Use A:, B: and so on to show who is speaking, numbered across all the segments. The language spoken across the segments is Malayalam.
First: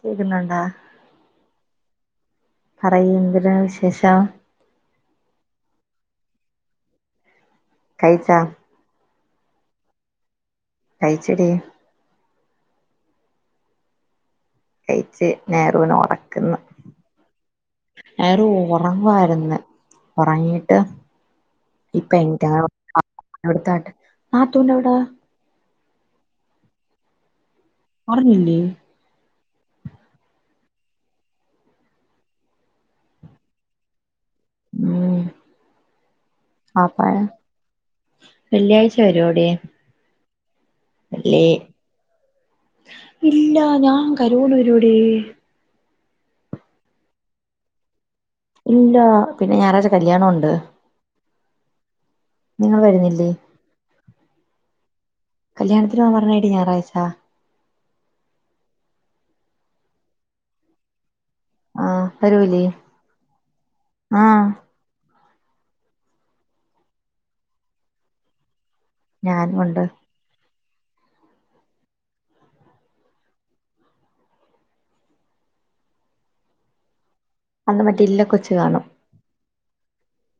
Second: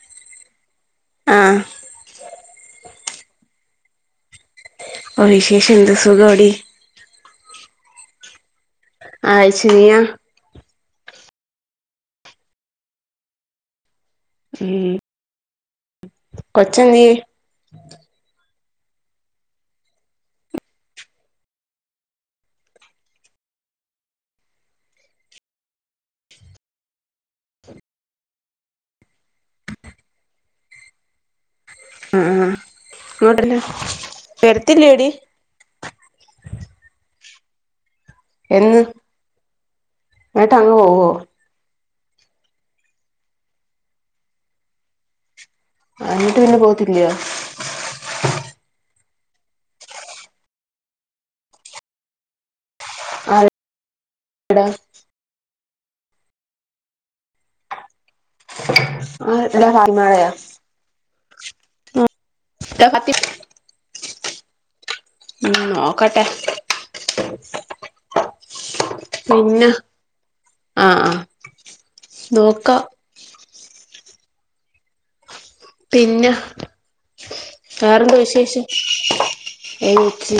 A: കേക്കുന്നുണ്ടാ
B: ആ
A: പറയ് എന്ത് എന്താ വിശേഷം
B: വിശേഷം എന്താ സുഖോടി
A: കൈയ്ച്ചോ
B: ആ കയ്ച്ച് നിയാ
A: കഴിച്ചടി
B: ഉം
A: കഴിച്ച് നേരൂന ഉറക്കുന്നു
B: കൊച്ചെന്തിയെ
A: നേറു ഉറങ്ങാരിന്ന് ഉറങ്ങീട്ട് ഇപ്പ എനിറ്റ് എടുത്താട്ട് നാത്തൂൻ വിട പറഞ്ഞില്ലേ
B: ആ അങ്ങോട്ടല്ലേ വെരത്തില്ല എടി
A: ഉം പാപ്പായ വെള്ളിയാഴ്ച വരോടി
B: എന്നിട്ട് അങ്ങ് പോവോ
A: അല്ലേ ഇല്ല ഞാൻ കരോണൂരോടെ
B: എന്നിട്ട് പിന്നെ പോവത്തില്ലയോ
A: ഇല്ല പിന്നെ ഞായറാഴ്ച കല്യാണ ഉണ്ട് നിങ്ങൾ വരുന്നില്ലേ
B: അട
A: കല്യാണത്തിന് പോവാൻ പറഞ്ഞായി ടി ഞായറാഴ്ചാ
B: ആ എന്താ ഫാൽമാളയാ
A: ആ വരു വില്ലേ ആ
B: ഉം നോക്കട്ടെ
A: ഞാൻ ഉണ്ട്
B: അഹ് ആഹ് നോക്കാം പിന്നെ
A: അന്ന് മറ്റേ
B: വേറെന്താ
A: ഇല്ല കൊച്ച്
B: വിശേഷം
A: കാണും
B: ഏത് കൊച്ച്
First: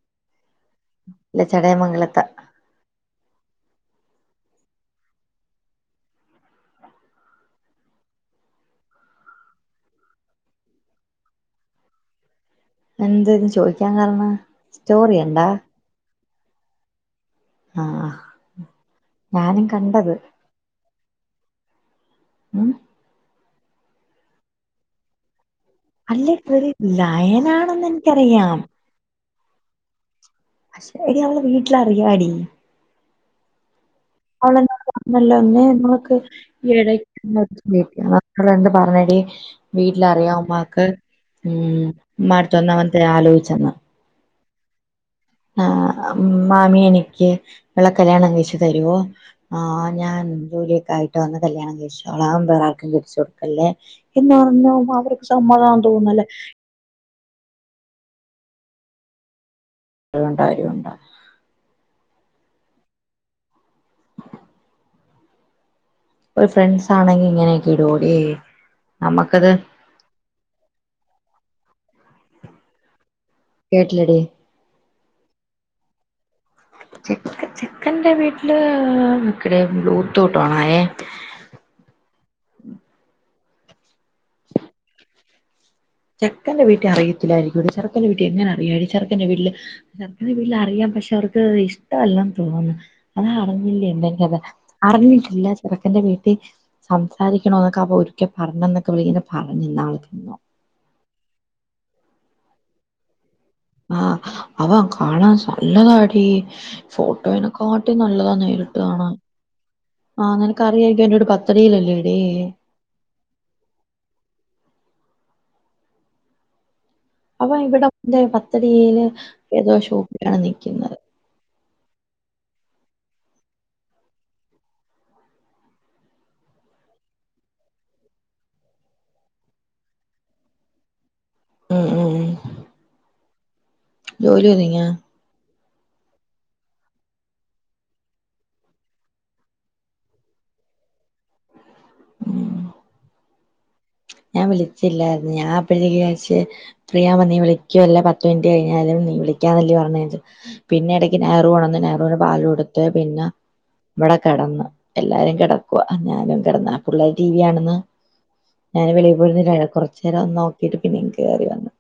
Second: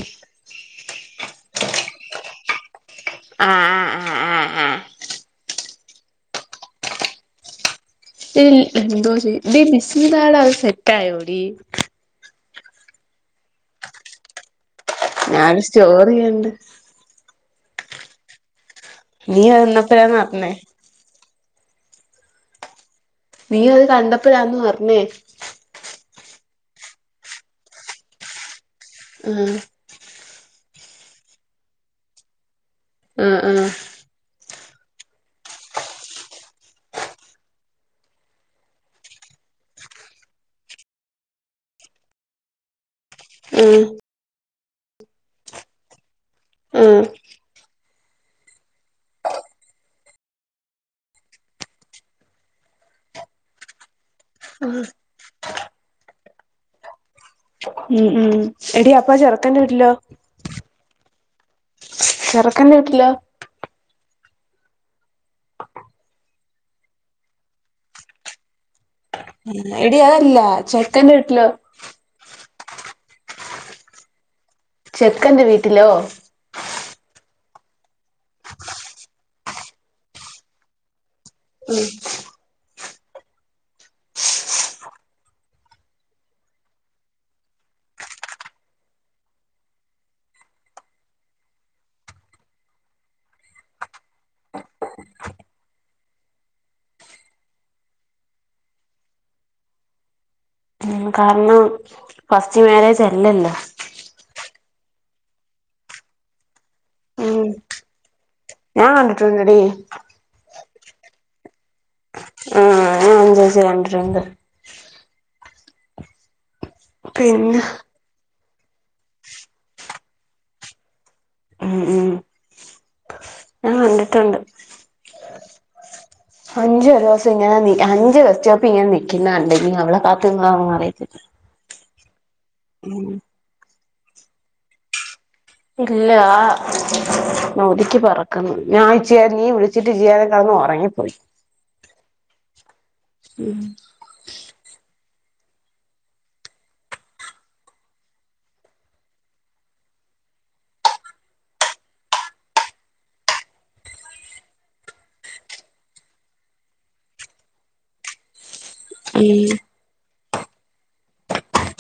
A: ഇല്ല ചടേമംഗലത്ത്
B: ആഹ് ആഹ് ആഹ് ആഹ് ആഹ് എന്തോ ചെയ ഇ ബിസ്മിതാടാത് [unintelligible] സെറ്റായോടി
A: എന്താതി ചോയ്ക്കാൻ കാര്ണം
B: ഞാൻ സ്റ്റോറിയ [inaudible]
A: ആ ആ
B: നീ വന്നപ്പോഴാണ് അറിഞ്ഞേ
A: ഉം
B: നീ അത് കണ്ടപ്പോഴാന്നോ അറിഞ്ഞേ
A: അല്ലേ വറി ലയനാണെന്ന് എനിക്കറിയാം
B: ആ
A: പക്ഷെ എടി അവൾടെ വീട്ടിൽ അറിയാംടി
B: ആ ആ
A: അവൾ പറഞ്ഞല്ലെ നമ്മക്ക് ഇടക്ക് നമ്മ പറഞ്ഞടി വീട്ടിലറിയാം ഉമാക്ക് ഉം മാത്ത വന്ന അവൻ [unintelligible] ആലോചിച്ചെന്ന്
B: ആഹ്
A: ആ ഉ മാമിയ
B: ആഹ്
A: എനിക്ക് അവളെ കല്യാണം കഴിച്ചു തരുവോ ആ ഞാൻ ജോലിയൊക്കെ ആയിട്ട് വന്ന് കല്യാണം കഴിച്ചു ക്കോളാം. അവളെ വേറെ ആർക്കും കെട്ടിച്ചു കൊടുക്കല്ലേ എന്ന് പറഞ്ഞ അവർക്ക് സമ്മതം തോന്നുന്നല്ല
B: ഉം ഉം എടി അപ്പ ചറ
A: ഉണ്ടായി ഉണ്ടായി
B: ചെറുക്കൻ്റെ വീട്ടില്ലോ
A: ഒരു ഫ്രണ്ട്സ് ആണെങ്കിൽ ഇങ്ങനെയൊക്കെ ഇടോടി
B: എടി അതല്ല ചെക്കൻ ലോ
A: കേട്ടില്ലടീ
B: ചെക്കന്റെ വീട്ടിലോ
A: ചെക് ചെക്കന്റെ വീട്ടില് നിക്കടെ ബ്ലൂടൂത്ത് ഓണായെ ചെക്കന്റെ വീട്ടിൽ അറിയത്തില്ലായിരിക്കുമെടീ ചെറുക്കന്റെ വീട്ടിൽ എങ്ങനെ അറിയാനാടി ചെറുക്കന്റെ വീട്ടില് ചെറുക്കന്റെ വീട്ടിൽ അറിയാം പക്ഷെ അവർക്ക് ഇഷ്ടമല്ലന്ന് തോന്നുന്നു അത അറിഞ്ഞില്ലേ എന്തെകഥ അറിഞ്ഞിട്ടില്ല ചെറുക്കന്റെ വീട്ടിൽ സംസാരിക്കണോ എന്നൊക്കെ അവൻ ഒരിക്ക പറഞ്ഞന്നൊക്കെ അവൾ പറഞ്ഞ് ഇന്നാള്
B: കാരണം ഫസ്റ്റ് മാരേജ് അല്ലല്ലോ
A: ആ അവൻ കാണാൻ നല്ലതാടി
B: ഉം
A: ഫോട്ടോയിനെ കാട്ടി നല്ലതാ നേരിട്ട്
B: ഞാൻ
A: കാണാൻ
B: കണ്ടിട്ടുണ്ടടി
A: ആഹ് നിനക്കറിയായിരിക്കും അവന്റെ വീട് ബത്തടിയിലല്ലേടി
B: ആ ഞാൻ അതിന് ശേഷം കണ്ടിട്ടുണ്ട്
A: അവൻ
B: പിന്നെ
A: ഇവിടെ ദേ പത്ത് ഡിയില് ഏതോ ഷോപ്പിലാണ് നിക്കുന്നത്
B: ഉം ഉം ഞാൻ കണ്ടിട്ടുണ്ട് അഞ്ചു ഒരു ദിവസം ഇങ്ങനെ നി അഞ്ചു ബസ്റ്റോപ്പിൽ ഇങ്ങനെ നിക്കുന്ന കണ്ട് ഇനി അവളെ കാത്ത് നിന്നതാണോന്ന് അറിയത്തില്ല
A: ഉം ഉം ഉം
B: [unintelligible]
A: ജോലി ഒന്നൂല്ലാ
B: ഇല്ല ആ ഒതുക്കി പറക്കണ് ഞാൻ ഇച്ചിരി നേരം നീ വിളിച്ചിട്ട് ചെയ്യാന്ന് കിടന്ന് ഉറങ്ങിപ്പോയി
A: ഉം
B: ഉം
A: ഞാൻ വിളിച്ചില്ലായിരുന്നു ഞാൻ അപ്പഴത്തേക്ക് വിചാരിച്ച് ഫ്രീയാവബം നീ വിളിക്കുവല്ലോ പത്ത് മിനിറ്റ് കഴിഞ്ഞാല് നീ വിളിക്കാന്നല്ലേ പറഞ്ഞേന്ന് പിന്നെ ഇടക്ക് നയറു ഉണർന്നു നയറൂന് പാല് കൊടുത്ത് പിന്ന ഇവിടെ കിടന്ന് എല്ലാരും കിടക്കുവ ഞാനും കിടന്ന് പിള്ളേര് ടീ വി കാണിന്ന് ഞാൻ വെളി
B: ഉം
A: പോയിരുന്നിറ്റായാ കുറച്ച് ചെന്ന് നോക്കിട്ട് പിന്നേം കേറി വന്ന്.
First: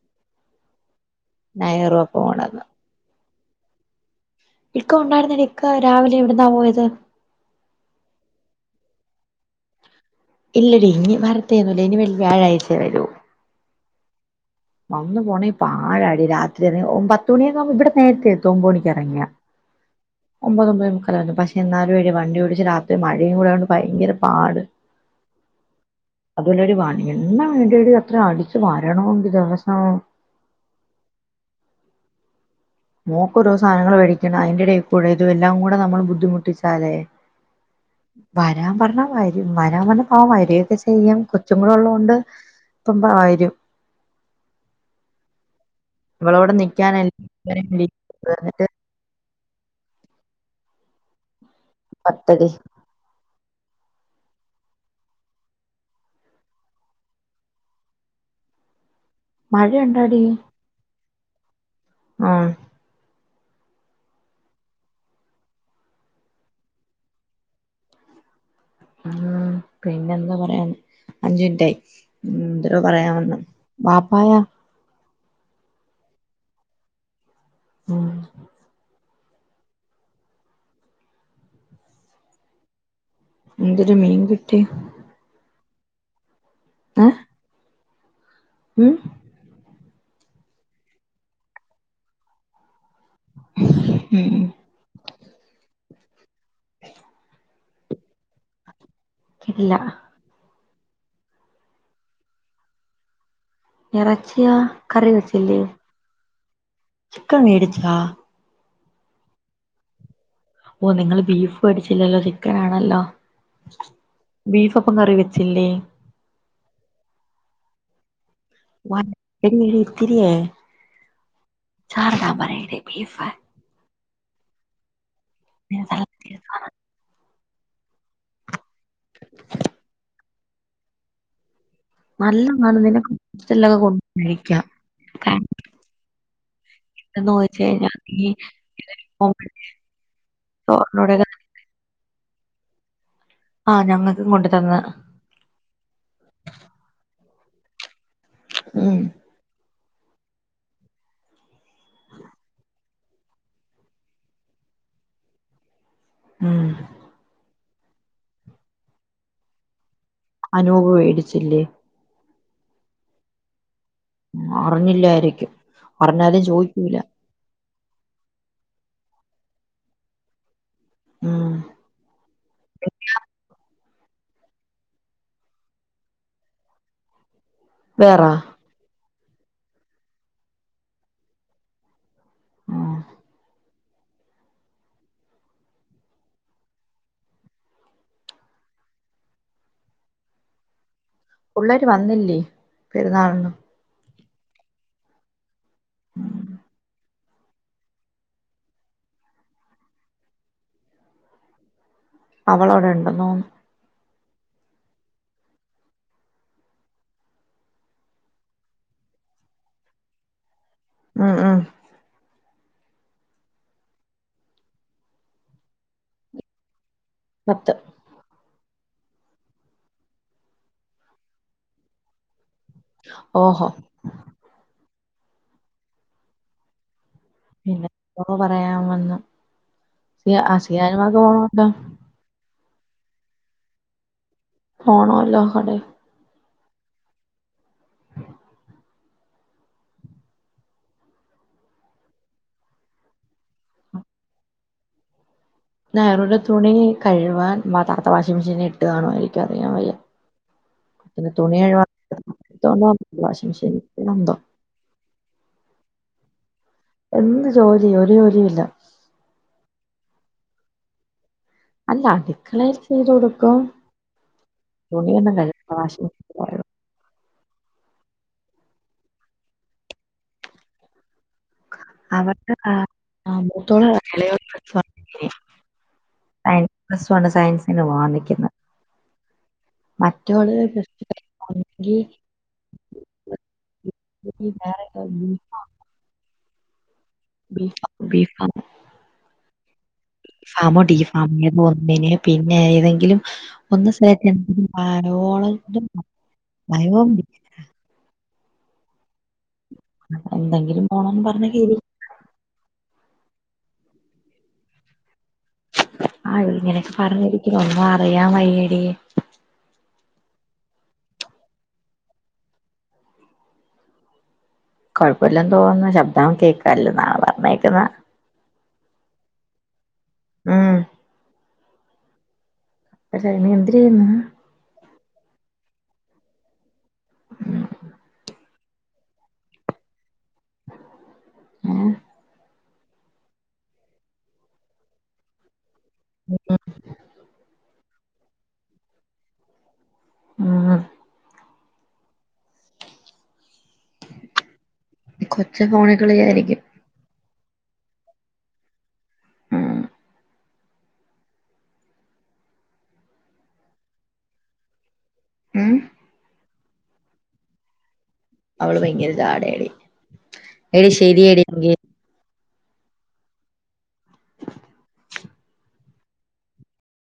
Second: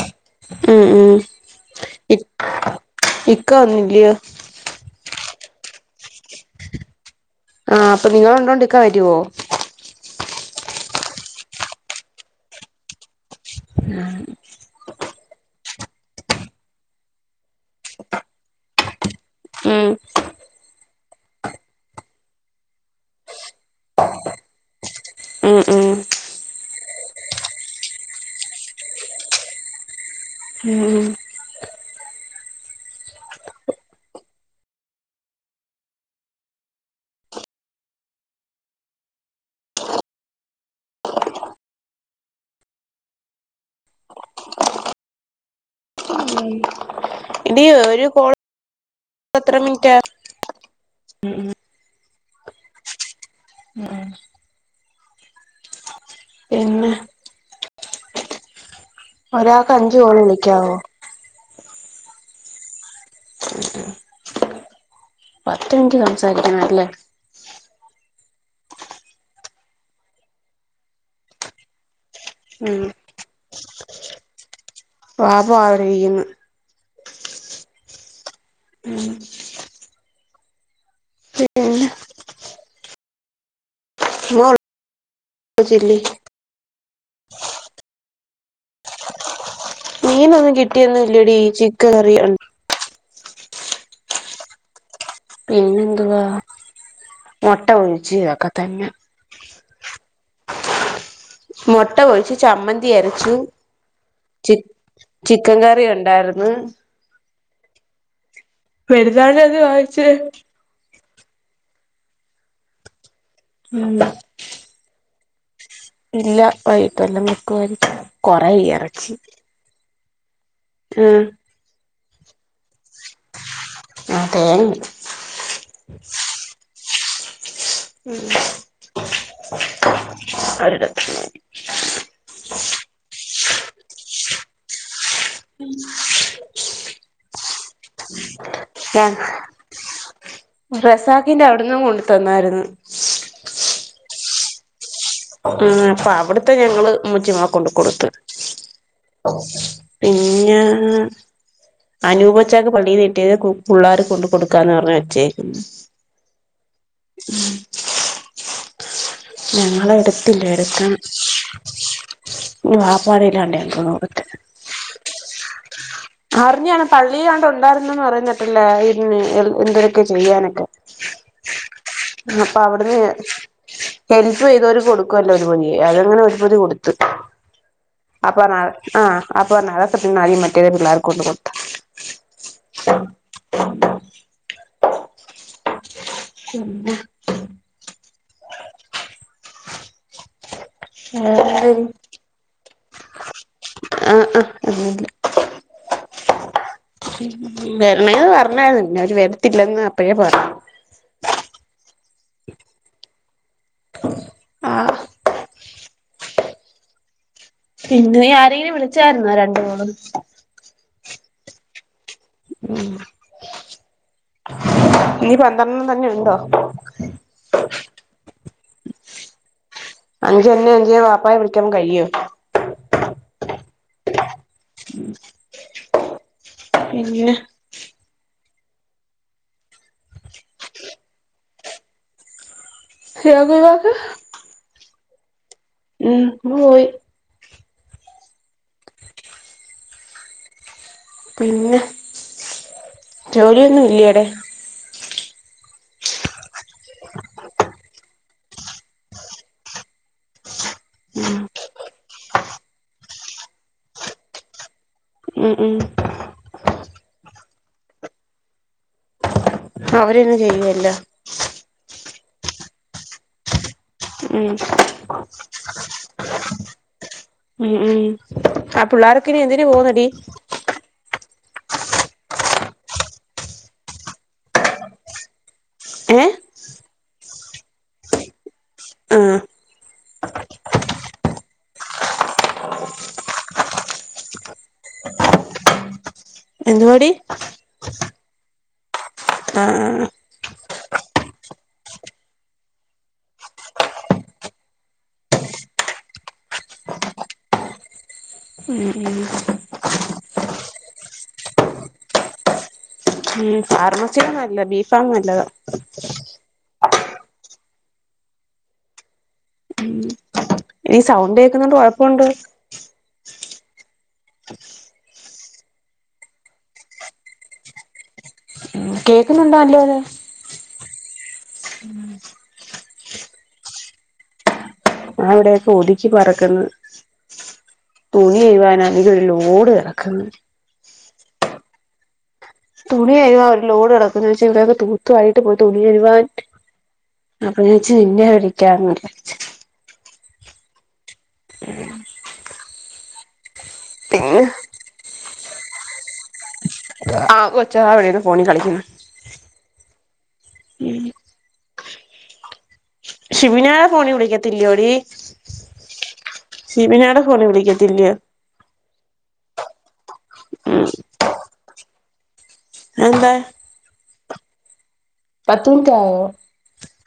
B: ഉം ഉം ഇക്
A: പോണന്ന്
B: ഇക് ക്ക വന്നില്ലിയോ?
A: ഇക്ക ഉണ്ടായിരുന്നടീ ഇക്ക രാവിലെ ഇവിടന്നാ പോയത്.
B: ആ അപ്പൊ നിങ്ങൾ ഉണ്ടോണ്ടി ക്കാ വരുവോ?
A: ഇല്ലടി ഇനി വരത്തേന്നുല്ല ഇനി വെൾ വ്യാഴാഴ്ചേ വരൂ
B: ഉം
A: വന്ന് പോണെ പാഴാടി. രാത്രി വരെ ഓൻ പത്തു മണിക്കെആവുമ്പോ ഇവിടെ നേരത്തെ എത്തും ഒമ്പണിക്ക് ഇറങ്ങിയാ
B: ഉം
A: ഒമ്പതൊമ്പതെ മുക്കാൽ പക്ഷെ എന്നാലു എടി വണ്ടി ഓടിച്ച് രാത്രി മഴയും കൂടാ യോണ്ട് ഭയങ്കര പാട്.
B: ഉം ഉം
A: അല്ലടി വാണിയന്നെ വേണ്ടടി അത്ര അടിച്ചു വരണോങ്കില്
B: ഉം
A: [unintelligible] മോക്ക് ഓരോ സാധനങ്ങൾ വേടിക്കണം. അതിന്റെ ഇടയിൽ കൂടെ ഇതും എല്ലാം കൂടെ നമ്മൾ ബുദ്ധിമുട്ടിച്ചാലേ വരാൻ പറഞ്ഞാൽ വരും വരാൻ പറഞ്ഞപ്പൊ അവൻ വര്ഒക്കെ ചെയ്യും. കൊച്ചുങ്ങള് ഉള്ളോണ്ട് ഇപ്പംവരും. ഇവളോട് നിക്കാന
B: എടി ഒരു കോൾ
A: [unintelligible]
B: എത്ര മിൻറ്റാ
A: പത്തടി
B: ഉം ഉം പിന്നെ ഒരാക്ക് അഞ്ച് കോള്
A: മഴയുണ്ടാടി
B: വിളിക്കാവോ?
A: ആഹ്
B: പത്ത് മിനിറ്റ് സംസാരിക്കണല്ലേ?
A: ഉം പിന്നെന്ത്‌ പറയാൻ അഞ്ചുമിൻറ്റായി ഉം എന്തരോ പറയാൻ വന്ന് ബാപ്പായാ?
B: പാപ്പ അവടെയ്യുന്നു
A: ഉം
B: ഉം
A: എന്ത്ര് മീൻ കിട്ടി
B: ന്നാ ചെല്ല്
A: ഏ ഉം
B: മീന് ഒന്നും കിട്ടിയൊന്നും ഇല്ലടി ചിക്കൻ കറിയാണ്
A: ഉം
B: പിന്നെന്തുവാ മുട്ട ഒഴിച്ചി അതൊക്കെ തന്നെ
A: ഇല്ല
B: മുട്ട ഒഴിച്ചു ചമ്മന്തി അരച്ചു
A: ഇറച്ചിയാ
B: ചി
A: കറി
B: ചിക്കൻ കറി ഉണ്ടായിര്ന്ന്
A: ക്കംമേടിച്ചാ
B: പെരുന്നാളിന്റന്ന് വേടിച്ച്
A: ഓ നിങ്ങള് ബീഫ് വേടിച്ചില്ലല്ലോ ചിക്കൻ ആണല്ലോ
B: ഉം
A: ബീഫ് അപ്പം കറി വെ തെല്ലേ
B: ഇല്ല വൈഗീട്ട് വല്ലോം വെക്കുവായിരിക്കും കുറെ ഇറച്ചി
A: ത്തിരിയേ
B: ആഹ്
A: ചാറ്ടാൻ പറയെടി ബീഫ്
B: അ തേന് ണ്ട്
A: [unintelligible]
B: ഉം അരി ലക്ഷ്മി
A: നല്ല കാണുന്നെതിനെ കൊറച്ചെല്ലതും കൊണ്ടരിക്ക
B: ഉം
A: ചോദിച്ച് കഴിഞ്ഞാൽ നീ
B: അ
A: ചോറിനോടൊക്കെ
B: റസാഖിന്റെ അവിടുന്നും കൊണ്ട് തന്നായിരുന്നു
A: ആഹ് ഞങ്ങക് ഇങ്ങോണ്ട തന്ന
B: കൊണ്ടു കൊടുത്ത്
A: ഉം
B: ഓ പിന്നെ അനൂപച്ചക്ക് പള്ളിന്ന്കിട്ടിയത് പു പിള്ളാര്ക് കൊണ്ട് കൊടുക്കാന്ന് പറഞ്ഞ് വെച്ചേക്കുന്നു
A: ഉം
B: ഞങ്ങള എടു
A: അനൂപ്
B: പില്ലേടക്കം
A: മേടിച്ചില്ലേ
B: [unintelligible]
A: അറിഞ്ഞില്ലായിരിക്കും അറിഞ്ഞാലും
B: അറിഞ്ഞ് കാണും
A: ചോദിക്കൂല
B: പള്ളിലാണ്ട് ണ്ടായിരു ല്ലന്ന് പറഞ്ഞിട്ടില്ലാ ഇന്നേ എന്തരൊക്കെ ചെയ്യാനൊക്കെ
A: ഉം
B: ആ അപ്പവിടുന്ന് ഹെല്പ് ചെയ്തവര് കൊടുക്കുവല്ലോ ഒരു പൊതി അതങ്ങനെ ഒരു പൊതി കൊടുത്ത്.
A: വേറാ
B: അപ്പ നാളെ ആ അപ്പോ നാളെക്കിട്ടണതീന്ന് മറ്റേത് പിള്ളേർക്ക് കൊണ്ട്കൊടുത്താ
A: ഉം
B: പിന്ന
A: പുള്ളര്
B: വേറെന്തേനി
A: വന്നില്ലേ പെരുന്നാളിനും
B: ആ ങാ വന്നില്ല വരണേന്ന് പറഞ്ഞായിരുന്നു പിന്നെ അവര് വരത്തില്ലെന്നപ്പഴേ പറഞ്ഞു.
A: അവളവിടെണ്ടന്ന് തോന്നുന്നു.
B: ആ പിന്നെ ആരെങ്കിലും വിളിച്ചായിരുന്നോ രണ്ടു കോള്
A: ഉം ഉം
B: ഉം നീ പന്ത്രണ്ണം തന്നെണ്ടോ
A: പത്ത്
B: അഞ്ച് തന്നെ അഞ്ച് വാപ്പായെ വിളിക്ക കഴിയോ?
A: ഓഹൊ
B: പിന്നെ
A: പിന്നെ എന്തോന്ന് പറയാൻ വന്ന് സിയ ആ സിയാൻമാക് കൊറവുണ്ടോ
B: ശിഹാബ്കാക്ക്‌
A: പോണോലൊ അതെ.
B: മ്മപോയി പിന്നെ ജോലിയൊന്നും ഇല്ലേടെ
A: നാറുടെ തുണി കഴ് വാൻ മതാർത വാഷി വാഷിംമെഷീൻ ഇട്ടുകാണോ എനിക്കറിയാൻ വയ്യ പിന്നെ തുണി കഴുകാ [unintelligible] വാഷിംഗ് മെഷീന് ന്തോ
B: ഉം ഉം
A: എന്ത് ജോലി ഒരു ജോലിയില്ല
B: അവരന്നെ ചെയ്യോ എല്ലാം
A: അല്ല അടുക്കളേല് ചെയ്ത് കൊടുക്കും
B: ഉം
A: തുണിയൊന്നും കഴുകണ്ട വാഷിംഗ് മെഷീനിൽ
B: ഉം ഉം ആ പുള്ളേരക്കെ ഇനി എന്തിന് പോകുന്നടി
A: [unintelligible] ആ മൂത്തോള് എളയോള് [unintelligible]
B: ഏ
A: പ്ലസ് വണ്ണ് സയൻസിന് പോവാൻ നിക്ക്ന്ന്
B: ആ
A: മറ്റോള് [unintelligible]
B: എന്തുവാടി
A: ബീഫ
B: ആ ആ
A: ഫാമോട്ടി ഈ ഫാമ ഏതോ ഒന്നിന് പിന്നെ ഏതെങ്കിലും ഒന്ന് സ്ഥലത്ത് എന്തെങ്കിലും ഭയ
B: ഉം ഉം
A: എന്തെങ്കിലും പോണംന്ന് പറഞ്ഞ കേ
B: ആർമസിയ നല്ല ബീഫാ നല്ലത്
A: ആ ഇങ്ങനെയൊക്കെ പറഞ്ഞിരിക്കുന്നു ഒന്നും അറിയാൻ വയ്യേടി
B: ഇനി സൗണ്ട് കേക്കുന്നണ്ട് കൊഴപ്പൊണ്ടൊ
A: കൊഴപ്പല്ലന്ന്തോന്നുന്ന ശബ്ദം കേക്കാല്ലോ നാ പറന്നേക്കുന്ന
B: ഉ കേക്കുന്നുണ്ടൊ അന്റേത്
A: [unintelligible] നീ എന്തെരെയ്യ്ന്ന്
B: ഞാൻ ഇവിടെയൊക്കെ ഒതുക്കി പറക്ക്ന്ന് തൂ [unintelligible] ചെയ്യുവാന എനിക്ക് ഒരു ലോഡ് കെടക്ക്‌ന്ന്
A: ആ
B: തുണികഴ്കാൻ ഒരു ലോഡ് കെടക്കുന്നു [unintelligible] ഇവിടെക്കെ തൂത്തുവാരിയിട്ട് പോ തുണികഴുവാൻ അപ്പം ഞാൻ ച് വിന്നെ വിളിക്കാന്ന് വിചാരിച്
A: ആ
B: പിന്നെ
A: കൊച്ച് ഫോണിക്കളി ആയിരിക്കും
B: ആ കൊച്ച് ദാ ഇവിടെരു ഫോണി കളിക്ക്ന്ന്
A: ഉം.
B: ഷിബിനാഎ ഫോണി വിളിക്കത്തില്ലിയോടി
A: ഉം.
B: ഷിബിനാടെ ഫോണി വിളിക്കത്തില്ലിയോ
A: ഓൾ ഭയങ്കര ജാടേടി എടി ശെരി എടി ങ്കി
B: അഹ് എന്താ പത്ത് മിനിറ്റ് ആയോ?